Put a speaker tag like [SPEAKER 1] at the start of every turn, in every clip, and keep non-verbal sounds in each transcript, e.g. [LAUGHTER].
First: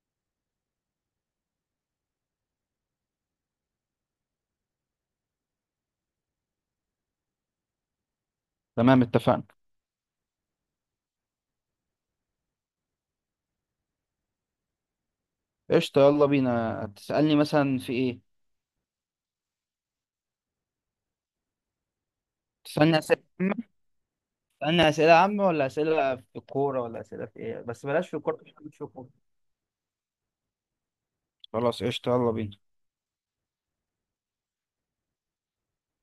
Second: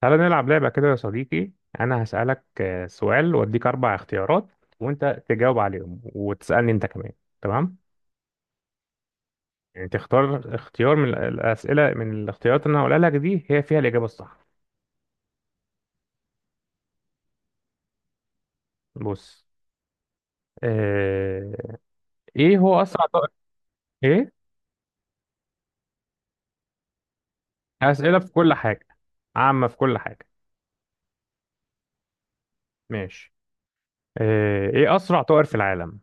[SPEAKER 1] تعالى نلعب لعبة كده يا صديقي. أنا هسألك سؤال وأديك أربع اختيارات، وأنت تجاوب عليهم وتسألني أنت كمان. تمام؟
[SPEAKER 2] تمام. اتفقنا.
[SPEAKER 1] يعني تختار اختيار من الأسئلة، من الاختيارات اللي أنا هقولها لك دي، هي فيها الإجابة الصح.
[SPEAKER 2] قشطة، يلا بينا. تسألني مثلا في ايه؟
[SPEAKER 1] بص، اه... إيه هو
[SPEAKER 2] تسألني
[SPEAKER 1] أسرع
[SPEAKER 2] أسئلة
[SPEAKER 1] طائر؟
[SPEAKER 2] عامة؟
[SPEAKER 1] إيه؟
[SPEAKER 2] تسألني أسئلة عامة ولا أسئلة في الكورة ولا أسئلة في ايه؟ بس بلاش في
[SPEAKER 1] أسئلة في
[SPEAKER 2] الكورة
[SPEAKER 1] كل
[SPEAKER 2] عشان مش في
[SPEAKER 1] حاجة،
[SPEAKER 2] الكورة.
[SPEAKER 1] عامة في كل حاجة.
[SPEAKER 2] خلاص، قشطة، يلا بينا.
[SPEAKER 1] ماشي. اه... إيه أسرع طائر في العالم؟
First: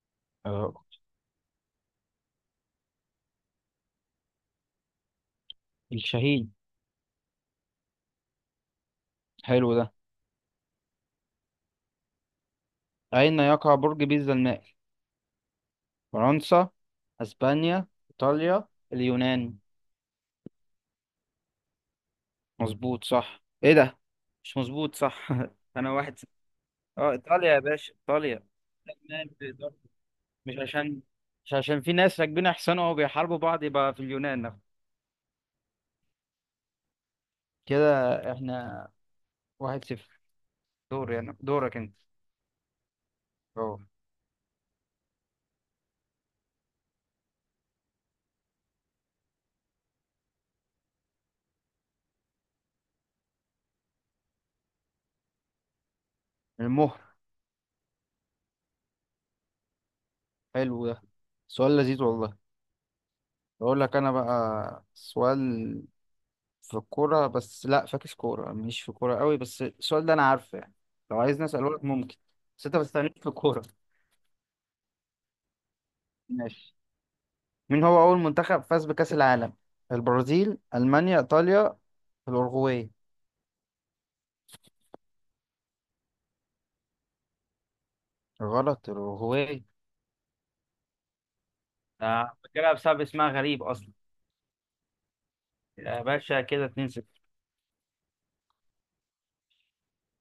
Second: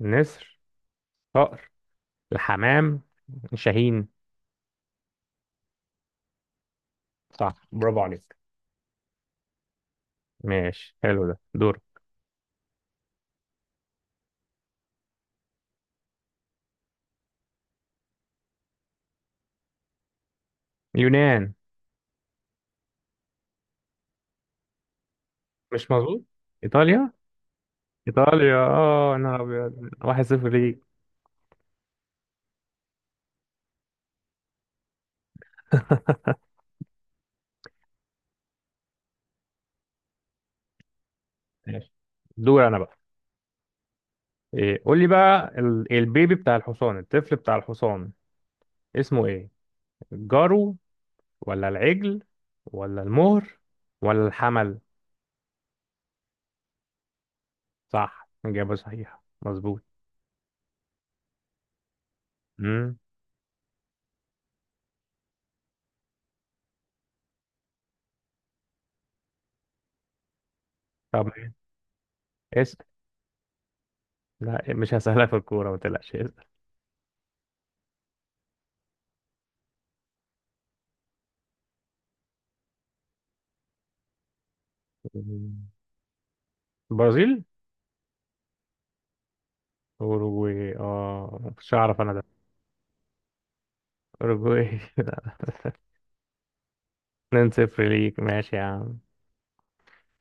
[SPEAKER 1] نسر،
[SPEAKER 2] آه،
[SPEAKER 1] طائر الحمام، شاهين.
[SPEAKER 2] الشهيد.
[SPEAKER 1] صح، برافو عليك.
[SPEAKER 2] حلو ده.
[SPEAKER 1] ماشي، حلو ده. دور.
[SPEAKER 2] أين يقع برج بيزا المائل؟ فرنسا، أسبانيا، إيطاليا، اليونان.
[SPEAKER 1] يونان.
[SPEAKER 2] مظبوط صح، ايه ده؟ مش مظبوط صح. [LAUGHS]
[SPEAKER 1] مش
[SPEAKER 2] أنا واحد
[SPEAKER 1] مظبوط.
[SPEAKER 2] س-
[SPEAKER 1] ايطاليا.
[SPEAKER 2] اه إيطاليا يا باشا، إيطاليا.
[SPEAKER 1] ايطاليا. اه
[SPEAKER 2] اليونان
[SPEAKER 1] انا
[SPEAKER 2] في إيطاليا.
[SPEAKER 1] ابيض، واحد صفر
[SPEAKER 2] مش
[SPEAKER 1] ليك.
[SPEAKER 2] عشان مش عشان في ناس راكبين أحسن وبيحاربوا بعض يبقى في اليونان
[SPEAKER 1] [LAUGHS]
[SPEAKER 2] كده. احنا 1-0. دور يعني دورك
[SPEAKER 1] ماشي،
[SPEAKER 2] انت.
[SPEAKER 1] دور انا بقى.
[SPEAKER 2] اه،
[SPEAKER 1] إيه، قول لي بقى، البيبي بتاع الحصان، الطفل بتاع الحصان، اسمه ايه؟ الجرو، ولا العجل، ولا المهر، ولا الحمل؟
[SPEAKER 2] المهر.
[SPEAKER 1] صح، اجابه صحيحه، مظبوط.
[SPEAKER 2] حلو ده، سؤال لذيذ والله.
[SPEAKER 1] امم
[SPEAKER 2] بقول لك انا بقى سؤال. في الكورة، بس لا فاكس كورة، مش في كورة قوي، بس السؤال ده انا عارفه يعني. لو
[SPEAKER 1] طب
[SPEAKER 2] عايز اساله لك، ممكن؟ بس انت ما
[SPEAKER 1] اسال.
[SPEAKER 2] تستعنيش في الكورة.
[SPEAKER 1] لا مش هسهلها في الكوره، ما تقلقش، اسال.
[SPEAKER 2] ماشي. مين هو اول منتخب فاز بكأس العالم؟ البرازيل، المانيا، ايطاليا، الاورجواي.
[SPEAKER 1] مم. برازيل.
[SPEAKER 2] غلط، الاورجواي.
[SPEAKER 1] اوروجواي، اه مش هعرف انا ده.
[SPEAKER 2] آه، فاكرها بسبب اسمها غريب اصلا.
[SPEAKER 1] اوروجواي. [LAUGHS]
[SPEAKER 2] يا باشا كده 2-0.
[SPEAKER 1] 2 0 ليك، ماشي يا عم.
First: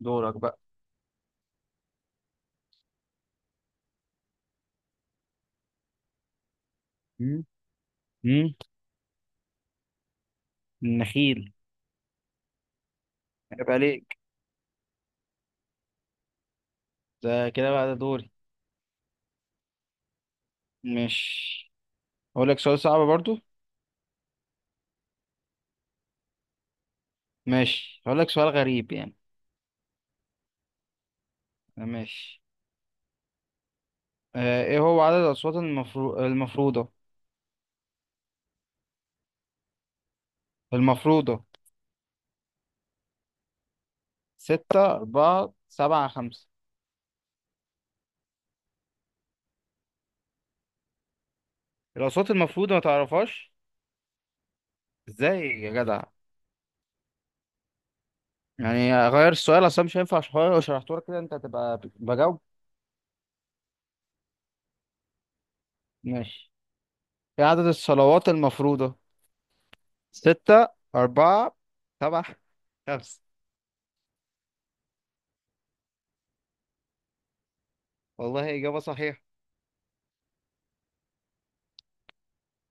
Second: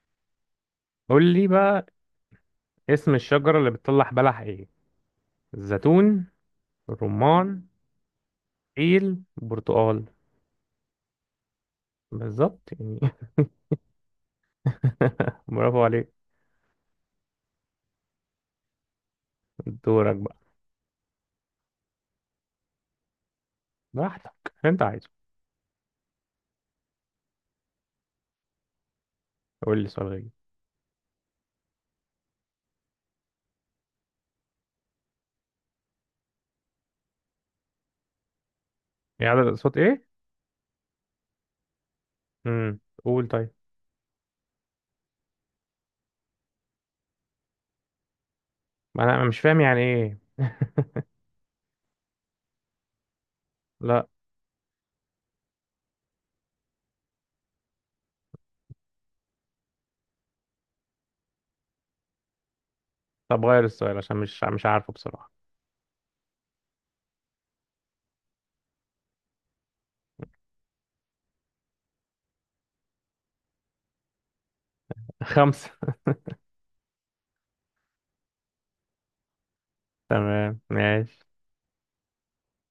[SPEAKER 2] دورك بقى.
[SPEAKER 1] قول لي بقى، اسم الشجرة اللي بتطلع بلح ايه؟ الزيتون، الرمان،
[SPEAKER 2] مم.
[SPEAKER 1] إيل برتقال.
[SPEAKER 2] النخيل.
[SPEAKER 1] بالظبط يعني.
[SPEAKER 2] عيب عليك.
[SPEAKER 1] [LAUGHS] برافو عليك.
[SPEAKER 2] ده كده بقى ده دوري.
[SPEAKER 1] دورك بقى.
[SPEAKER 2] ماشي، هقول لك سؤال صعب برضو.
[SPEAKER 1] براحتك انت عايزه.
[SPEAKER 2] ماشي، هقول لك سؤال غريب يعني.
[SPEAKER 1] قول لي سؤال غير.
[SPEAKER 2] ماشي. ايه هو عدد الأصوات المفروضة؟
[SPEAKER 1] يعني عدد الأصوات ايه؟
[SPEAKER 2] المفروضة.
[SPEAKER 1] قول طيب.
[SPEAKER 2] ستة، أربعة، سبعة، خمسة.
[SPEAKER 1] ما انا، أنا مش فاهم يعني ايه.
[SPEAKER 2] الأصوات المفروضة ما تعرفهاش؟
[SPEAKER 1] لا
[SPEAKER 2] ازاي يا جدع؟ يعني غير السؤال أصلا مش هينفع عشان لو شرحته لك كده أنت هتبقى بجاوب.
[SPEAKER 1] طب غير السؤال عشان مش عارفه بصراحة.
[SPEAKER 2] ماشي. ايه عدد الصلوات المفروضة؟ ستة، أربعة، سبعة، خمسة.
[SPEAKER 1] [LAUGHS] خمسة.
[SPEAKER 2] والله إجابة صحيحة.
[SPEAKER 1] تمام ماشي.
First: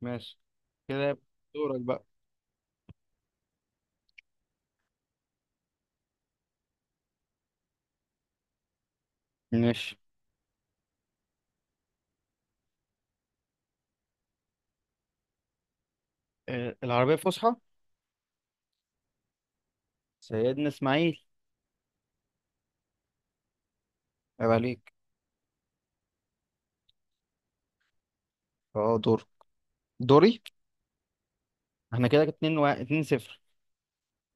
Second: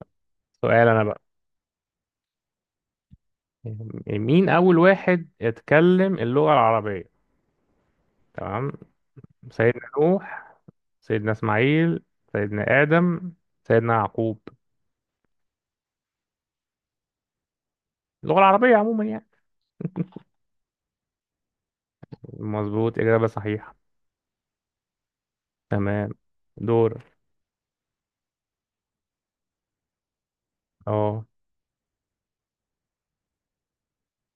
[SPEAKER 2] ماشي،
[SPEAKER 1] سؤال انا
[SPEAKER 2] كده
[SPEAKER 1] بقى.
[SPEAKER 2] يبقى دورك بقى.
[SPEAKER 1] مين اول واحد اتكلم اللغة العربية؟ تمام. سيدنا
[SPEAKER 2] ماشي.
[SPEAKER 1] نوح، سيدنا إسماعيل، سيدنا آدم، سيدنا يعقوب.
[SPEAKER 2] آه، العربية الفصحى؟
[SPEAKER 1] اللغة العربية عموما يعني.
[SPEAKER 2] سيدنا إسماعيل.
[SPEAKER 1] مظبوط، إجابة صحيحة.
[SPEAKER 2] عيب عليك.
[SPEAKER 1] تمام. دور.
[SPEAKER 2] اه دور دوري.
[SPEAKER 1] اه،
[SPEAKER 2] احنا كده اتنين اتنين صفر.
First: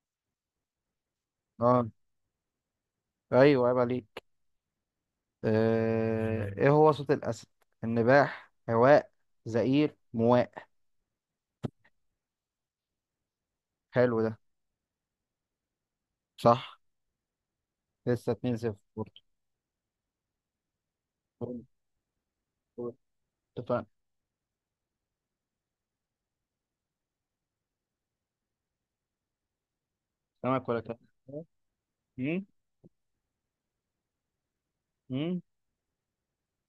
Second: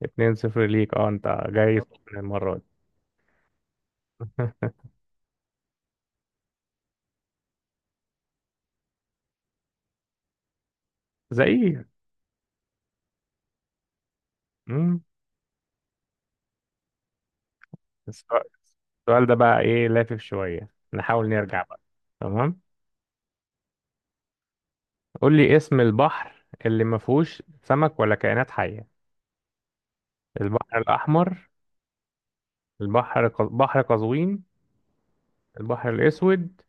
[SPEAKER 1] اتنين صفر ليك. اه انت جاي
[SPEAKER 2] اه،
[SPEAKER 1] سخن المرة دي.
[SPEAKER 2] ايوه، عيب عليك.
[SPEAKER 1] [LAUGHS]
[SPEAKER 2] ايه هو صوت الأسد؟ النباح، هواء، زئير، مواء.
[SPEAKER 1] زي ايه؟
[SPEAKER 2] حلو ده.
[SPEAKER 1] مم.
[SPEAKER 2] صح. لسه
[SPEAKER 1] السؤال،
[SPEAKER 2] 2-0 برضه.
[SPEAKER 1] السؤال ده بقى ايه، لافف شوية، نحاول نرجع
[SPEAKER 2] قول-
[SPEAKER 1] بقى. تمام،
[SPEAKER 2] قول. اتفقنا.
[SPEAKER 1] قول لي اسم البحر اللي ما فيهوش سمك ولا كائنات حية؟
[SPEAKER 2] سمك
[SPEAKER 1] البحر
[SPEAKER 2] ولا كده؟
[SPEAKER 1] الأحمر، بحر قزوين، البحر الأسود،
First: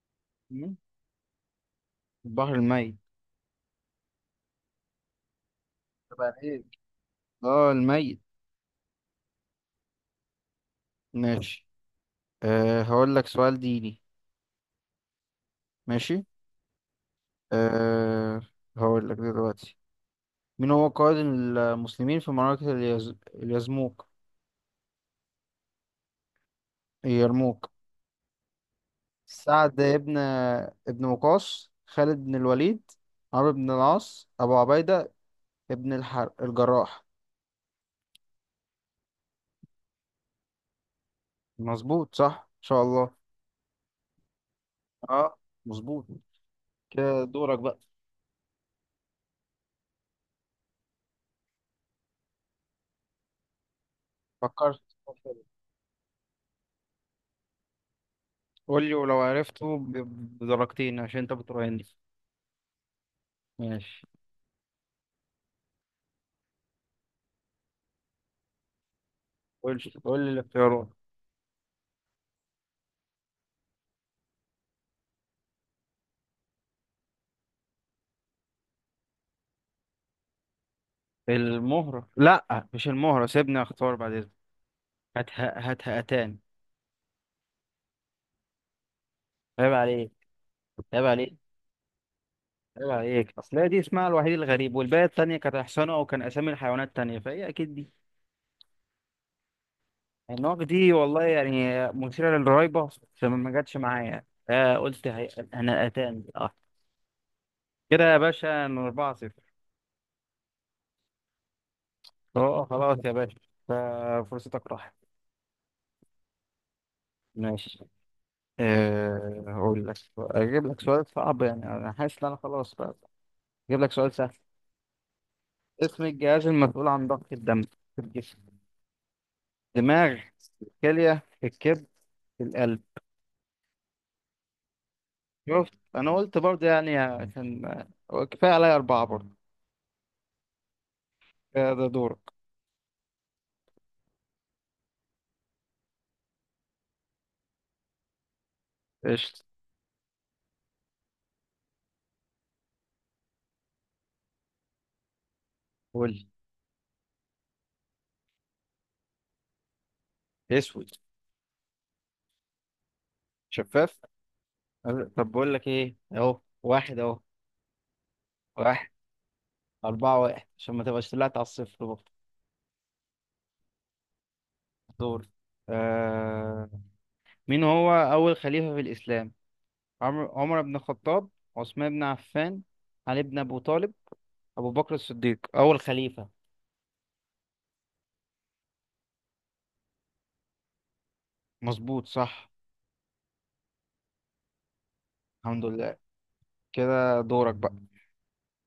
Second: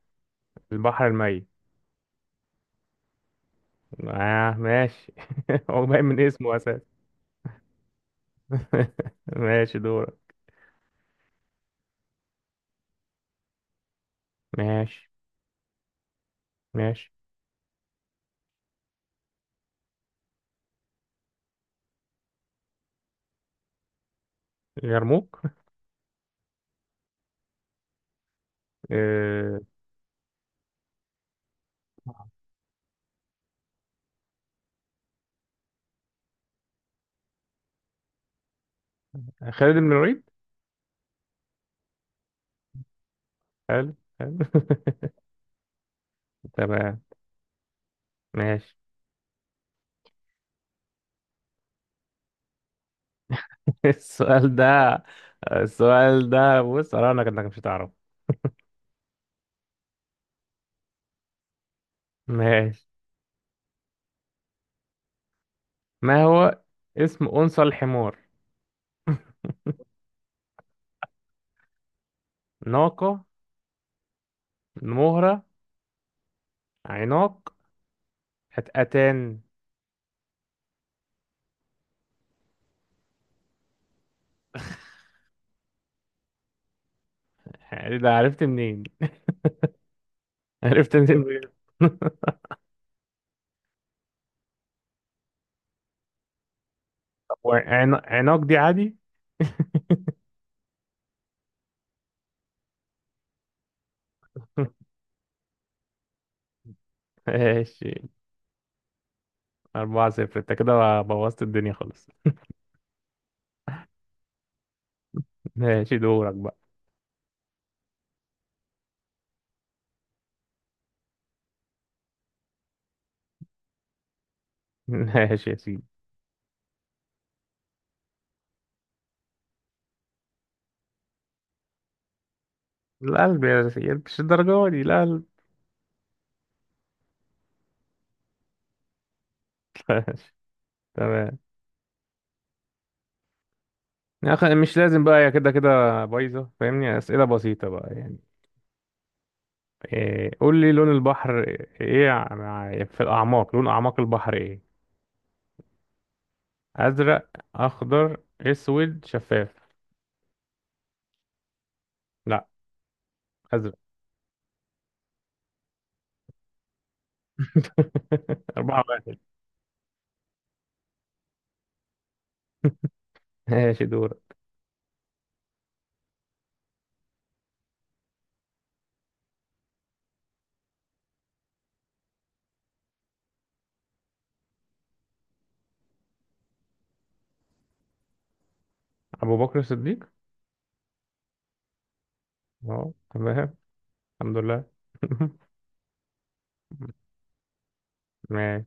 [SPEAKER 1] البحر الميت.
[SPEAKER 2] البحر الميت.
[SPEAKER 1] آه ماشي. [LAUGHS] هو باين من
[SPEAKER 2] عيب
[SPEAKER 1] اسمه
[SPEAKER 2] عليك.
[SPEAKER 1] اساسا.
[SPEAKER 2] اه، الميت.
[SPEAKER 1] [LAUGHS] ماشي دورك.
[SPEAKER 2] ماشي. هقول لك سؤال ديني.
[SPEAKER 1] ماشي.
[SPEAKER 2] ماشي.
[SPEAKER 1] ماشي.
[SPEAKER 2] أه هقول لك دلوقتي. مين هو قائد المسلمين في معركة اليزموك؟
[SPEAKER 1] يرموك.
[SPEAKER 2] اليرموك.
[SPEAKER 1] آه،
[SPEAKER 2] سعد ابن وقاص، خالد بن الوليد، عمرو بن العاص، أبو عبيدة ابن الجراح.
[SPEAKER 1] خالد بن الوليد.
[SPEAKER 2] مظبوط صح، إن شاء الله.
[SPEAKER 1] حلو حلو.
[SPEAKER 2] اه، مظبوط.
[SPEAKER 1] [LAUGHS] تمام.
[SPEAKER 2] كده دورك بقى.
[SPEAKER 1] ماشي. [LAUGHS] السؤال ده
[SPEAKER 2] فكرت.
[SPEAKER 1] السؤال ده، بص انا، انك مش هتعرف.
[SPEAKER 2] قول لي، ولو عرفته بدرجتين عشان انت بتراهني.
[SPEAKER 1] ماشي.
[SPEAKER 2] ماشي.
[SPEAKER 1] ما هو اسم انثى الحمار؟
[SPEAKER 2] قول لي الاختيارات.
[SPEAKER 1] ناقة، مهرة، عناق، هتقتان.
[SPEAKER 2] المهرة، لا مش المهرة، سيبني اختار بعد اذنك. هاتها أتان.
[SPEAKER 1] ده عرفت منين؟
[SPEAKER 2] عيب عليك.
[SPEAKER 1] [LAUGHS] عرفت
[SPEAKER 2] عيب
[SPEAKER 1] منين
[SPEAKER 2] عليك.
[SPEAKER 1] بجد؟ [LAUGHS]
[SPEAKER 2] عيب عليك، أصل هي دي اسمها الوحيد الغريب والباقي التانية كانت أحسنه أو كان أسامي الحيوانات التانية
[SPEAKER 1] طب
[SPEAKER 2] فهي أكيد دي.
[SPEAKER 1] عناق دي عادي.
[SPEAKER 2] النوك دي والله يعني مثيرة للريبة، بس ما جاتش معايا،
[SPEAKER 1] [LAUGHS]
[SPEAKER 2] قلت أنا أتان، أه.
[SPEAKER 1] ماشي.
[SPEAKER 2] كده يا باشا، إن 4-0.
[SPEAKER 1] أربعة صفر، أنت كده بوظت الدنيا خالص.
[SPEAKER 2] أه، أه، خلاص يا باشا، ففرصتك راحت.
[SPEAKER 1] [LAUGHS] ماشي دورك بقى.
[SPEAKER 2] ماشي. أقول لك، أجيب لك سؤال صعب يعني أنا حاسس إن أنا خلاص بقى. أجيب لك سؤال سهل.
[SPEAKER 1] [LAUGHS] ماشي يا سيدي.
[SPEAKER 2] اسم الجهاز المسؤول عن ضخ الدم في الجسم؟ دماغ، كلية، الكبد، القلب.
[SPEAKER 1] القلب يا سيدي، مش الدرجة دي القلب.
[SPEAKER 2] شفت، أنا قلت برضه يعني عشان هو كفاية عليا أربعة برضه.
[SPEAKER 1] [LAUGHS] ماشي. تمام.
[SPEAKER 2] كفاية، ده دورك.
[SPEAKER 1] يا أخي مش لازم بقى، يا كده كده بايظة، فاهمني، أسئلة بسيطة بقى يعني.
[SPEAKER 2] قشطة.
[SPEAKER 1] إيه قول لي لون البحر، إيه في الأعماق، لون أعماق البحر إيه؟
[SPEAKER 2] قول
[SPEAKER 1] أزرق، أخضر، أسود، شفاف.
[SPEAKER 2] لي، أسود،
[SPEAKER 1] لا. أزرق.
[SPEAKER 2] شفاف. أه، طب بقول لك إيه، أهو واحد أهو.
[SPEAKER 1] [LAUGHS] أربعة
[SPEAKER 2] واحد.
[SPEAKER 1] واحد.
[SPEAKER 2] أربعة واحد عشان ما تبقاش طلعت على الصفر برضه.
[SPEAKER 1] ماشي دورك.
[SPEAKER 2] دور. آه... مين هو أول خليفة في الإسلام؟ عمر، عمر بن الخطاب، عثمان بن عفان، علي بن أبو طالب، أبو بكر الصديق أول خليفة.
[SPEAKER 1] أبو بكر الصديق.
[SPEAKER 2] مظبوط صح.
[SPEAKER 1] أهو تمام. الحمد لله.
[SPEAKER 2] الحمد لله. كده
[SPEAKER 1] [LAUGHS]
[SPEAKER 2] دورك بقى.
[SPEAKER 1] ماشي.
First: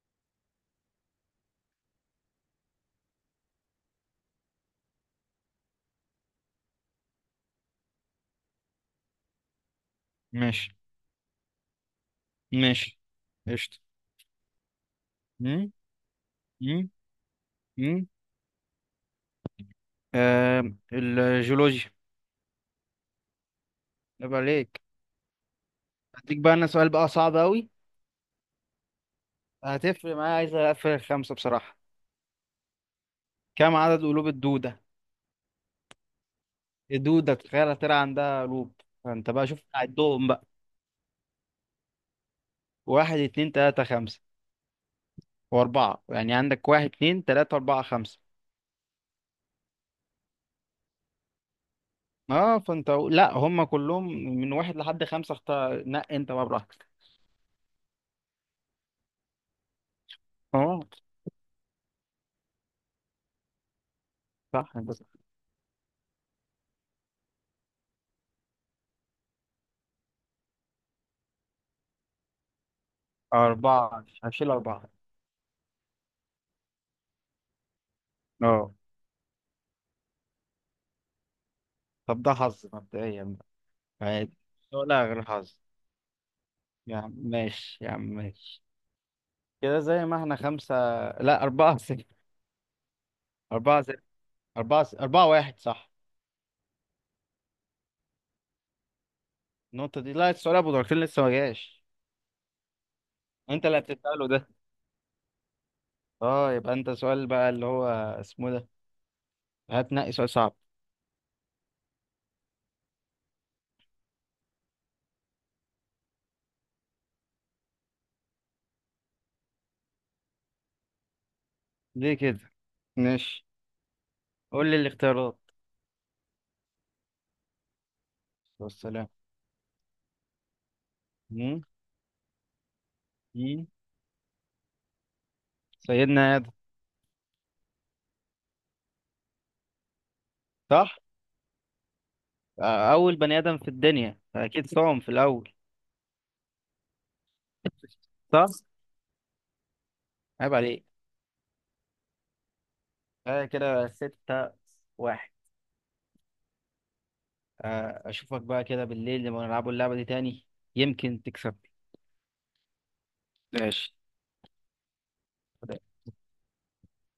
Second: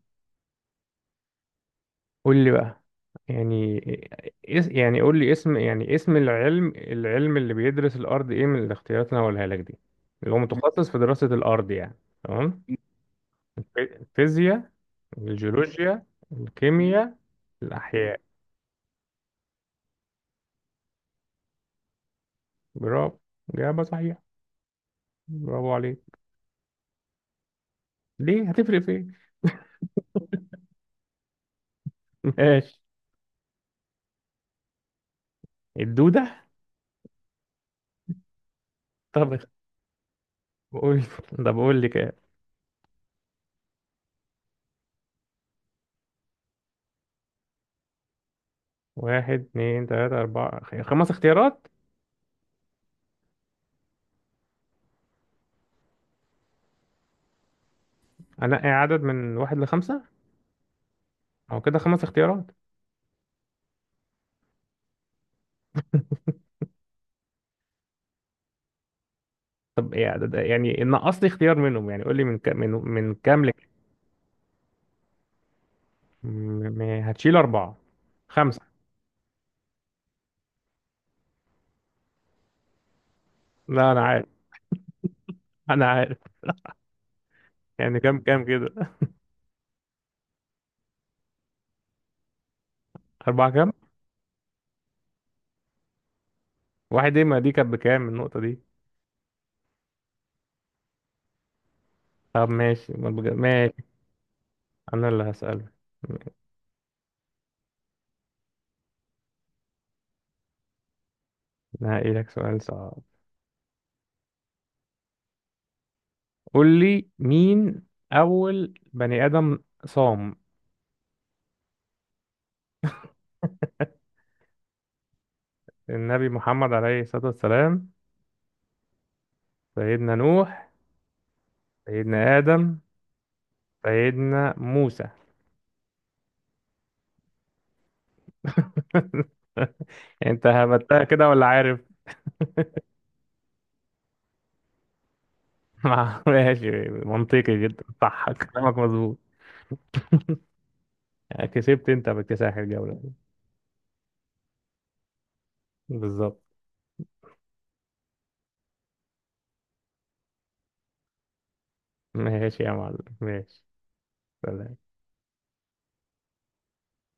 [SPEAKER 1] قول لي بقى، يعني إيه- يعني قول لي اسم، يعني اسم العلم، العلم اللي بيدرس الأرض إيه، من الاختيارات اللي أنا هقولها لك دي، اللي هو
[SPEAKER 2] ماشي.
[SPEAKER 1] متخصص في دراسة الأرض يعني. تمام.
[SPEAKER 2] ماشي. قشطة.
[SPEAKER 1] الفيزياء،
[SPEAKER 2] مم.
[SPEAKER 1] الجيولوجيا،
[SPEAKER 2] مم.
[SPEAKER 1] الكيمياء،
[SPEAKER 2] مم.
[SPEAKER 1] الأحياء.
[SPEAKER 2] آه الجيولوجيا.
[SPEAKER 1] برافو، إجابة صحيحة.
[SPEAKER 2] عيب عليك.
[SPEAKER 1] برافو عليك.
[SPEAKER 2] هديك بقى انا سؤال بقى صعب قوي.
[SPEAKER 1] ليه؟ هتفرق في إيه؟
[SPEAKER 2] هتفرق معايا، عايز اقفل خمسة بصراحة.
[SPEAKER 1] [LAUGHS] ماشي.
[SPEAKER 2] كم عدد قلوب الدودة؟
[SPEAKER 1] الدودة.
[SPEAKER 2] الدودة تخيل هتلاقي عندها قلوب، فانت
[SPEAKER 1] طب اخ-
[SPEAKER 2] بقى شوف عدهم بقى.
[SPEAKER 1] قول. طب قول لي كام.
[SPEAKER 2] واحد، اتنين، تلاتة، خمسة. واربعة، يعني عندك واحد، اتنين، تلاتة، اربعة، خمسة.
[SPEAKER 1] واحد اتنين تلاتة أربعة خمس اختيارات.
[SPEAKER 2] اه فانت، لا هم كلهم من واحد لحد خمسة، اختار انت بقى براحتك.
[SPEAKER 1] أنقي عدد من واحد لخمسة.
[SPEAKER 2] اه.
[SPEAKER 1] أو كده خمس اختيارات.
[SPEAKER 2] صح، بس.
[SPEAKER 1] طب يعني يعني نقص لي اختيار منهم يعني، قول لي من كام، من كام لك.
[SPEAKER 2] أربعة، هشيل أربعة.
[SPEAKER 1] م- هتشيل أربعة. خمسة.
[SPEAKER 2] اه. طب ده حظ مبدئيا.
[SPEAKER 1] لا أنا عارف.
[SPEAKER 2] عادي. ولا غير حظ؟
[SPEAKER 1] أنا عارف.
[SPEAKER 2] يا عم ماشي، يا
[SPEAKER 1] يعني
[SPEAKER 2] عم
[SPEAKER 1] كام كام
[SPEAKER 2] ماشي.
[SPEAKER 1] كده؟
[SPEAKER 2] كده زي ما احنا خمسة. لا، 4-0.
[SPEAKER 1] أربعة كام؟
[SPEAKER 2] أربعة صفر. أربعة صفر، 4-1 صح.
[SPEAKER 1] واحد إيه، ما دي كانت بكام النقطة دي؟
[SPEAKER 2] النقطة دي لا، السؤال أبو دركين لسه ما جاش.
[SPEAKER 1] طب ماشي، ما بج-
[SPEAKER 2] أنت اللي
[SPEAKER 1] ماشي.
[SPEAKER 2] هتسأله ده.
[SPEAKER 1] أنا اللي هسألك.
[SPEAKER 2] يبقى أنت سؤال بقى اللي هو اسمه ده، هتنقي سؤال صعب.
[SPEAKER 1] أنا هقيلك سؤال صعب. قول لي، مين أول بني آدم صام؟
[SPEAKER 2] ليه كده؟ ماشي. قول لي الاختيارات.
[SPEAKER 1] النبي محمد عليه الصلاة والسلام،
[SPEAKER 2] والسلام.
[SPEAKER 1] سيدنا نوح،
[SPEAKER 2] مم؟
[SPEAKER 1] سيدنا آدم،
[SPEAKER 2] مم؟
[SPEAKER 1] سيدنا موسى.
[SPEAKER 2] سيدنا آدم.
[SPEAKER 1] [LAUGHS] انت
[SPEAKER 2] صح.
[SPEAKER 1] هبتها كده ولا عارف؟
[SPEAKER 2] آه، أول بني آدم في الدنيا أكيد صام في الأول.
[SPEAKER 1] [LAUGHS] ماشي، منطقي جدا، صح،
[SPEAKER 2] صح.
[SPEAKER 1] كلامك مظبوط.
[SPEAKER 2] عيب عليك.
[SPEAKER 1] يعني كسبت انت باكتساح الجولة.
[SPEAKER 2] آه كده، 6-1.
[SPEAKER 1] بالظبط.
[SPEAKER 2] آه، اشوفك بقى كده بالليل لما نلعبوا اللعبة دي تاني، يمكن تكسب.
[SPEAKER 1] ماشي يا معلم، ماشي.
[SPEAKER 2] ماشي.
[SPEAKER 1] سلام.